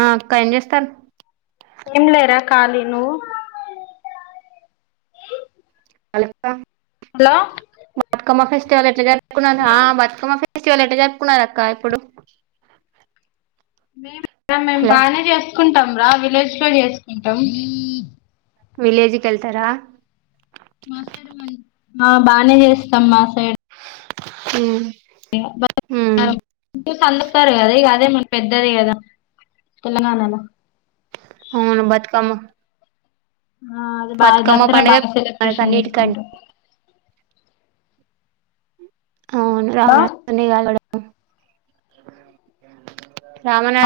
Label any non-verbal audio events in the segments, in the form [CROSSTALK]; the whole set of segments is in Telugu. ఆ అక్క ఏం చేస్తారు ఏం లేరా ఖాళీ నువ్వు అలక్క హలో కమ్మ ఫెస్ట్ ఎలా జరుపుకున్నారు ఆ బతుకమ్మ ఫె ఫెస్టివల్ ఎట్ట జరుపుకున్నారక్క ఇప్పుడు మేమ్ హలో బానే చేసుకుంటాం రా విలేజ్ లో చేసుకుంటాం విలేజ్కి ఎళ్తారా మా సైడ్ ఆ బానే చేస్తాం మా సైడ్ మ్మ్ ఇగ సందిస్తారు గదా ఇగ అదే మన పెద్ద గదే కదా తెలంగాణల ఆవును బతుకమ ఆ అది బాగా దసరా బాగా మనకు సెలబ్రేషన్ అన్నిటికంటే చెసుకుంటాం అవును రావ బా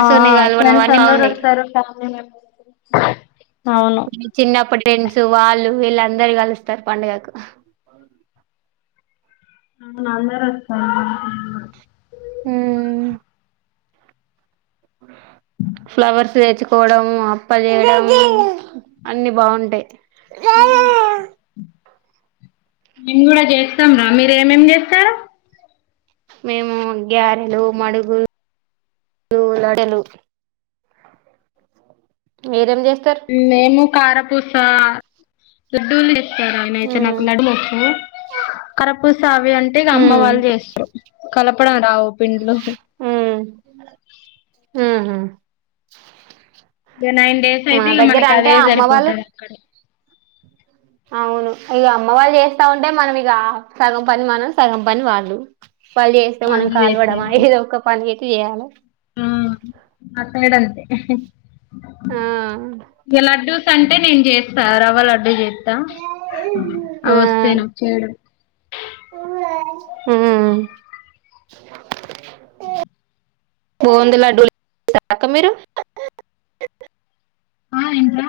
ఆ ఫ్రెండ్స్ అందరు వస్తారు ఫ్యామిలీ మెంబెర్సతో చిన్నప్పుడు ఫ్రెండ్స్ వాళ్ళు విలా అందరు కలుస్తారు పండగరోజు అందరు వస్తారా హ అప్పుడు ఫ్లవర్స్ తెచ్చుకోవడం అప్ప చేేయడం అన్ని బాగుంటాయి హ మేం కూడా చేస్తాం రా మీరు ఏమేం చేస్తారు మేము గ్యారెలు మడుగులులు డెలు వేరేం చేస్త మేము కారపూస లడ్డూలు ఉ ఆయనయితే నాకు నడుమ్మోచ్చు కరపూస అవి అంటే ఇక ఉ అమ్మ వాళ్ళు చేస్తారు కల కప్పుడ రావు పిండ్లు ఉహుమ్ ఇక నైన్ డేస్ అయితే ఇక మనకి అదే అమ్మ వాళ్ళు సరిపోతుది అక్కడ అవును ఇక అమ్మ వాళ్ళు చేస్తా ఉంటే మనం ఇక సగం పని మనం సగం పని వాళ్ళు పళ్ళు చేస్తే మనం వాళ్ళు కాల్వడమా చేస్తారు ఏదో ఒక పని అయితే చేయాలి మా సైడ్ అంతే ఆ లడ్డూస్ అంటే నేను చేస్తా రవ్వ లడ్డూ చేస్తా తా అవొస్తాయి నాకు చెయ్యడం ఉమ్ బోంది లడ్డూలు సాక మీరు ఆ ఏంట్రా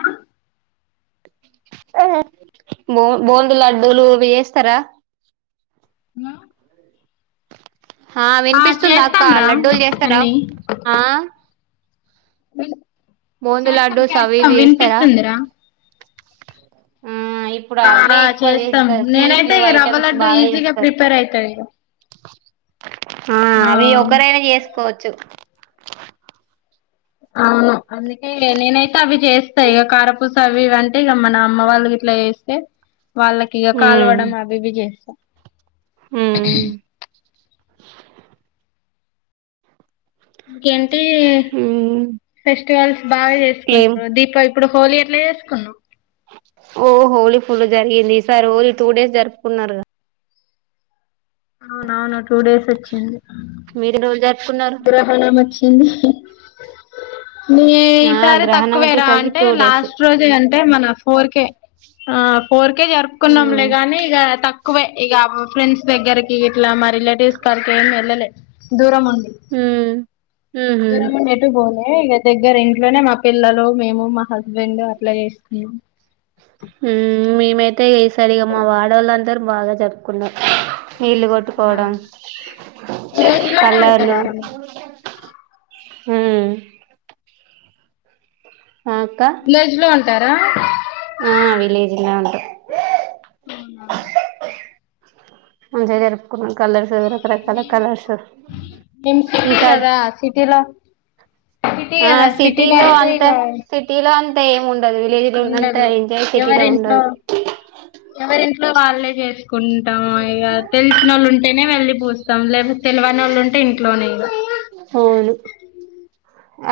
బూ బూందీ లడ్డలు వేస్తారా నా హ వినిపిస్తుందా అక్క చేస్తాం రా లడ్డూలు చేస్తారా అన్ని ఆ బూందీ చేస్తాం లడ్డూస్ అవి చేస్తాం ఇవి చేస్తారా వినిపిస్తుందిరా ఆ ఇప్పుడు ఆ అవే ఆ ఎక్కువ చేస్తాం చేస్తారు నేనైతే స్వీట్లు ఇక రవ్వ ఐటమ్స్ లడ్డు బాగా ఈజీగా చేస్తారు ప్రిపేర్ అవుతాడు ఇక ఆ అవి ఒకరైనా చేసుకోవచ్చు అవును అందుకే నేనైతే అవి చేస్తాయి ఇక కారపుస్త అవి అంటే ఇక మన అమ్మ వాళ్ళకి ఇట్లా వేస్తే వాళ్ళకి ఇక ఉమ్ కాలువడం అవి ఇవి చేస్తాం ఉమ్ ఇంకేంటి ఉమ్ ఫెస్టివల్స్ బాగ ఏం చేసుకుంటారు దీపా ఇప్పుడు హోలీ ఎట్లా చేసుకున్నాం ఓ హోలీ ఫుల్ జరిగింది ఈ సార్ ఓలీ టూ డేస్ జరుపుకున్నారు అవునవును టూ డేస్ వచ్చింది మీరు రోజ గ్రహ నమ్ వచ్చింది న ఆ ఈసారి గ్రహణం తక్కువేరా వచ్చేసరికి అంటే టూ డేస్ లాస్ట్ రోజు అంటే మన ఫోర్ కే ఆ ఫోర్ కేే జరుపుకున్నాంలే ఉమ్ గాని ఇక తక్కువే ఇక ఫ్రెండ్స్ దగ్గరకి ఇట్లా మా రిలేటివ్స్ కారికి ఏమి వెళ్ళలే దూరం ఉండి మ్ ఉహుమ్మ్ దూరం ఉండి ఎటు పోలే ఇక దగ్గర ఇంట్లోనే మా పిల్లలు మేము మా హస్బెండ్ అట్లా చేస్తున్నాం తే ఈ సారిగా ఇక మా వాడవాళ్ళ అందరూ బాగా జరుపుకున్నారు నీళ్లు కొట్టుకోవడం, విలేజ్ లోనే కల్లాలు. ఉంటారా మ్. విలేజ్ లో ఉంటారా? ఆ విలేజ్ లో ఉంటాం. అవునా! మంచిగ జరుపుకుందాం కలర్ రకరకాల కలర్స్ మేము ఈ సిటీ సారి. కదా సిటీలో సిటీ ఆ కదా సిటీలో అయితే అంతే సిటీలో అంత. ఉండరు సిటీలో ఎవరి ఇంట్లో ఉండదు ఎవరి వాళ్ళే చేసుకుంటాం, ఇగ తెలిసిన వాళ్ళు ఉంటేనే వెళ్ళి పో తాం. లేపోతే తెలివని వాళ్ళు ఉంటే ఇంట్లోనే ఇగ అవును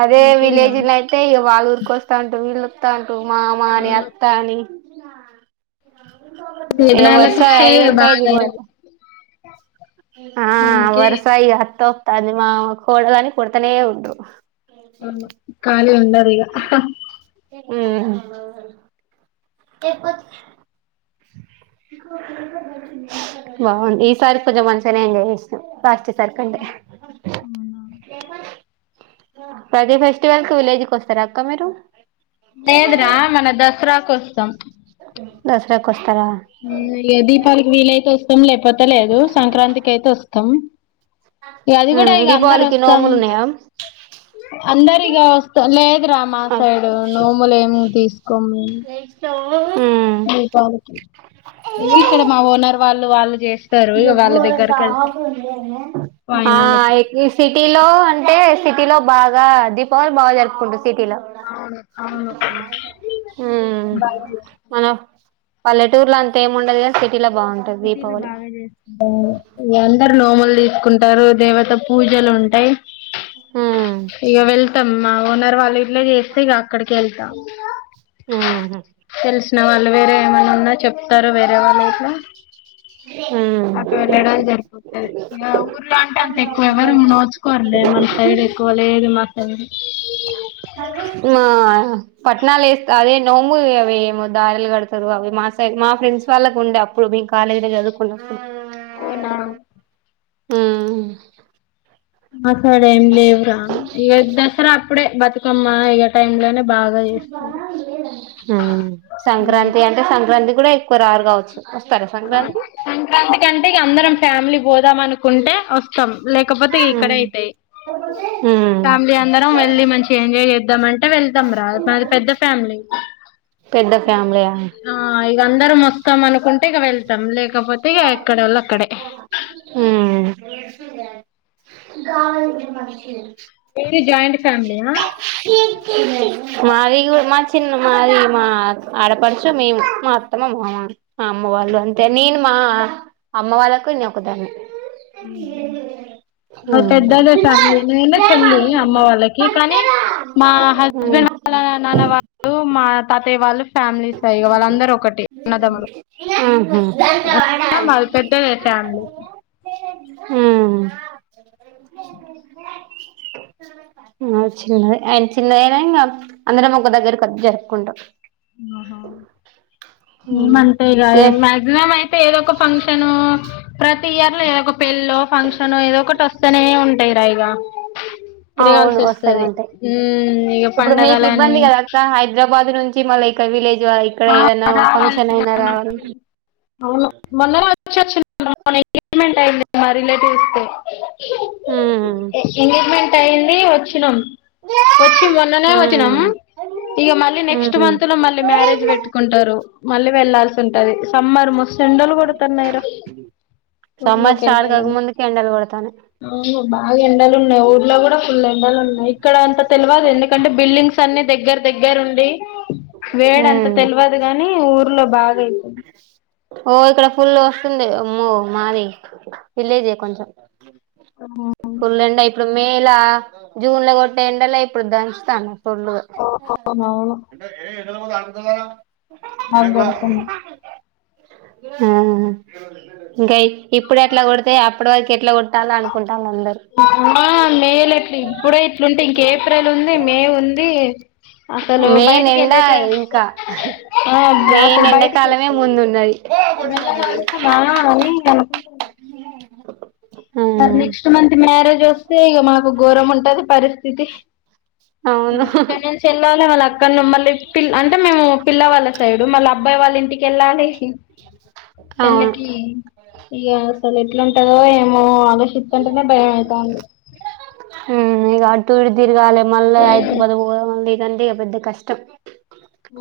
అదే అందుకే ఇగ విలేజ్లో అయితే ఇక వాళ్ళూ ఊరికే వస్తాంటారు వీళ్ళ అత్తాంటూ, మామాఅని, అవును అత్తాని. ఇద వేదనాల వర్స ఖర్చే ఐదు ఉంటాయిది బాగా ఇ వాత [UNINTELLIGIBLE] ఆ అందుకే వరుస అత్త అవతాదని మా కోడలని కొడతానే ఉంటరు. అవును కాలి ఉండరిగ. మ్ బాగుంది ఈసారి కొంచెం మంచిగనే అయ్యింది చేశాం ఫాస్ట్ అవునా? ప్రతి ఫెస్టివల్ కి విలేజ్కి వస్తారా అక్క మీరు. లేదురా మన దసరాకు వస్తాం. దసరా కొస్తా దీపాలకి వీలైతే వస్తాం లేకపోతే లేదు సంక్రాంతికి అయితే వస్తాం. ఇ అది కూడా ఇక అందరు దీపావళికి వస్తాం. నోములు ఉన్నాయా అందరిగా వస్తా లేదురా మా సైడు నోములు ఏమి తీసుకోము. నష్టో [UNINTELLIGIBLE] దీపాళికి ఇవి ఇక్కడ మా ఓనర్ వాళ్ళు వాళ్ళు చేస్త ఆ వాయినాలకి సిటీలో అంటే. టిలో బాగా దీపావళి బాగా జరుపుకుంటుంది. సిటీలో అవును అవును ఉమ్ బాగా చేస్తారు. మన పల్లెటూర్లో అంతా ఏము ఉండదు కానీ సిటీలో బాగుంటాది సిటీలో దీపావళి. బాగా అందరు నోములు తీసుకుంటారు. దేవత పూజలు ఉంటాయి. మ్. ఇగ వెళ్తామ్మా ఓనర్ వాళ్ళ ఇంట్లో చేస్తే ఇక అక్కడికి వెళ్తాం. మ్ హూ న వాళ్ళు వేరే ఏమైనా ఉన్నా చెప్తారు వేరే వాళ్ళు గిట్ల. ఉమ్ అక్కడ వెళ్ళ వెళ్ళడానికి జరిపోతాది ఊర్లో అంటే అంత ఎక్కువ ఎవరు నోచుకోర్లే మన సైడ్ కోలేదు మతం ఆ పట్టణాల్లో వేస్త అదే నోము అవి ఏమో దారలు కడతారు అవి మా మా ఫ్రెండ్స్ వాళ్ళకు ఉండే అప్పుడు మేము కాలేజీ లో చదువుకుననేటప్పుడు. అవునా. మ్ అక్కడేం లేవురా ఈ దసరా అప్పుడే బతుకమ్మ ఈ టైమ్ లోనే. బాగా చేస్తారు సంక్రాంతి అంటే సంక్రాంతి కూడా ఎక్కువ రారు కావచ్చు. వస్తారా సంక్రాంతికి సంక్రాంతికి అంటే అందరం ఫ్యామిలీ పోదాం అనుకుంటే వస్తాం లేకపోతే. అక్కడ అయితాయి. [INAUDIBLE] ఫ్యామిలీ అందరం వెళ్ళి మంచి ఎంజాయ్ చేద్దామంటే వెళ్తాం రా మాది పెద్ద ఫ్యామిలీ. పెద్ద ఫ్యామిలీయా ఆ ఇగ అందరం వస్తాం అనుకుంటే ఇక వెళ్తాం లేక హ్మ్ గ మషి మది జయిట్ ఫైమలీ మాది మా చిన్న మాది మా ఆడపడుచు మేము మా అత్తమమ్ అమ్ అమ్మ వాళ్ళు అంటే నేను మా అమ్మ వాళ్ళకు ఇ ఒకదాన్ని అ మా పెద్దదే ఫ్యామిలీ నేనే చల్లి అమ్మ వాళ్ళకి కానీ మా ఉమ్ హస్బెండ్ ఉమ్ నాన్న వాళ్ళు మా తాతయ వాళ్ళు ఫ్యామిలీస్ ఆ వాళ్ళందరరు ఒకటి అన్నదములు మల్పెద్ద ఫ్యామిలీ ఆ హు చిన్నది ఆయన చిన్నదయినా ఇంకా అందరం ఒక దగ్గర జరుపుకుంటాం ఉ ఏ అంతేగా ఏ మ్యాక్సిమం అయితే ఏదో ఒక ఫంక్షను ప్ర యర్ లో ఏదో ఒక పెళ్ళ ఫంక్షన్ ఏదో ఒకటి వస్తేనే ఉంటాయిరా ఇగా అవును తిరగాల్సి వస్తూనే వస్తుంది ఉంటాయి ఉ ఇక ఇప్పుడు మీకు పండగల అని ఇబ్బంది కదా అక్క హైదరాబాద్ నుంచి మళ్ళ ఇ విలేజ్ ఇక్కడ ఏదైనా ఫంక్షన్ అయినా రావాల అవును మొన్నమెంట్ అయిందిి చూస్తే ఉమ్ ఎంగేజ్మెంట్ అయింది వచ్చినాం వచ్చి మొన్ననే ఉమ్ వచ్చినము ఇక మళ్ళీ నెక్స్ట్ ఉమ్ మంత్ లో మళ్ళీ మ్యారేజ్ పెట్టుకుంటారు మళ్ళీ వెళ్లాాల్సి ఉంటంది సమ్మర్ ము తెెండలు కొడుతన్నాయిరా ఊర్లోక ఎలా ఇలా తను అవును బాగా ఎండలు ఉన్నాయి ఊర్లో కూడా ఫుల్ ఎండలు ఉన్నాయి ఇక్కడ అంత తెలియదు ఎందుకంటే బిల్డింగ్స్ అన్ని దగ్గర దగ్గర ఉండి వేడ అంత ఉమ్ తెలియదు కాగాని ఊర్లో బాగా అవుతుంది ఓ ఇక్కడ ఫుల్ వస్తుందిమ్మో మాది విలేజే కొంచెం ఫుల్ ఎం ఇప్పుడు మే లా జూన్ లో కొట్టే ఎండలో ఇప్పుడు దంచుస్తాను ఆ అవును అా ఆగబద్ కు అ ఆ ఇంకా ఇప్పుడు ఎట్లా కొడితే అప్పటి వరకు ఎట్లా కొట్టాల అనుకుంటు మేలుట్ ఇప్పుడే ఇట్లుంటే ఇంక ఏప్రిల్ ఉంది మే ఉంది అసలు మెయిన్ బయటికి ఎండ వెళ్ళ స ఇంకా ఆ మెయిన్ అత బయటికి ఎండాకాలమే ముందున్నది ఉ మరి నెక్స్ట్ మంత్ మ్యారేజ్ వస్తే ఇక మాకు ఘోరం ఉంటది పరిస్థితి అవును క చెల్ వాళ్ళ అక్కను మళ్ళీ పిల్ అంటే మేము పిల్లవాళ్ళ సైడు మళ్ళీ అబ్బాయి వాళ్ళ ఇంటికి వెళ్ళాలి అవును పెళ్ళకి ఇక అసలు ఎట్లాంటందో ఏమో షంటేనే భయం అవుతాంది డి తిరగాలి మళ్ళీ అయిదు పదు మళ్ళీ ఇదంటేక పెద్ద కష్టం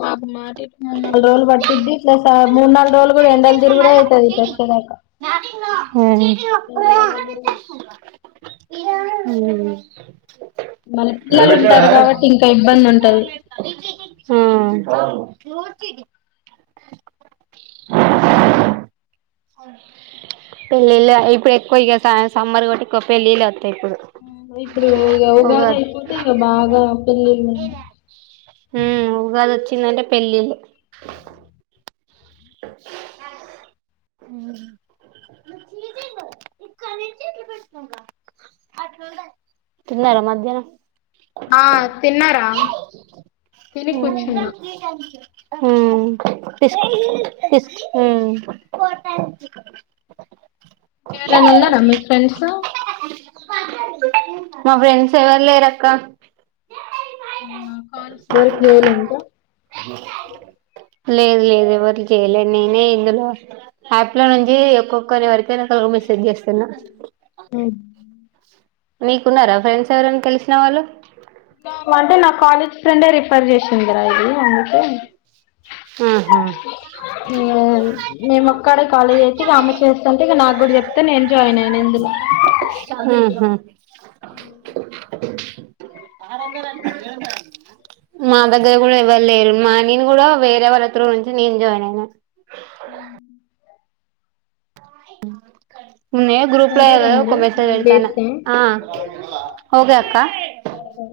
మ నాలుగు రోజులు పట్ద్ది ప్లస్ మూ నాలుగు రోజులు కూడా ఎండల్ తరు కూడా అవుతుది పల ఇందాక యూ అ ఉ మన పిల్లలు ఉంటారు కాబట్టి ఇంకా ఇబ్బంది ఉంటది అ పెళ్లిళ్ల డప్పుడెక్కువ టైమ్ సమ్మర్ కావట్టి పెళ్లిలే ఓత్తాయి ఇప్పుడు ఇప్పుడు ఉగాది అయిపోతే ఇగ బాగా పెళ్ళిళ్ళ హ ఉగాదిచ్చిందంటే పెళ్ళిలు [INAUDIBLE] తిన్నారా మధ్యాహ్నం ఆ తిన్నారా తిని కూర్చున్నా ఆ తీసుకు హ ఇ ఏరైనా ఉన్నారా మీక్ ఫ్రెండ్స్ మా ఫ్రెండ్స్ ఎవరు లేరక్క బారికే లేవలే ఇంకా లేదు లేదు ఎవరు లెవ్ లేదు నేనే ఇందులో యాప్ లో నుంచి ఒక్కొక్కరి వరకు జరంతా ఆగమి సెట్ జెస్తున్న నీకున్నారా ఫ్రెండ్స్ ఎవరైనా తెలిసినా వాళ్ళు అంటే నా కాలేజ్ ఫ్రెండే రిఫర్ చేసిందిరా ఇది అందుకే ఆహా మేము ఒక్కడే కాలేజ్ అయితే ఆమె చేస్తాంటే ఇగ నాకు కూడా చెప్తే నే జాయిన్ అయినా ఇందులో ఆరు అంద అనికి మా దగ్గర కూడా ఎవ్వరులేరు మా నేను కూడా వేరే వాళ్ళ త నుంచి నేను జాయిన్ అయినా అ హ ముందే గ్రూప్ సరేరా ల ఒక మరి మెసేజ్ మళ్ళీ వెతాను చేస్తా ఆ హే అక్క అఓ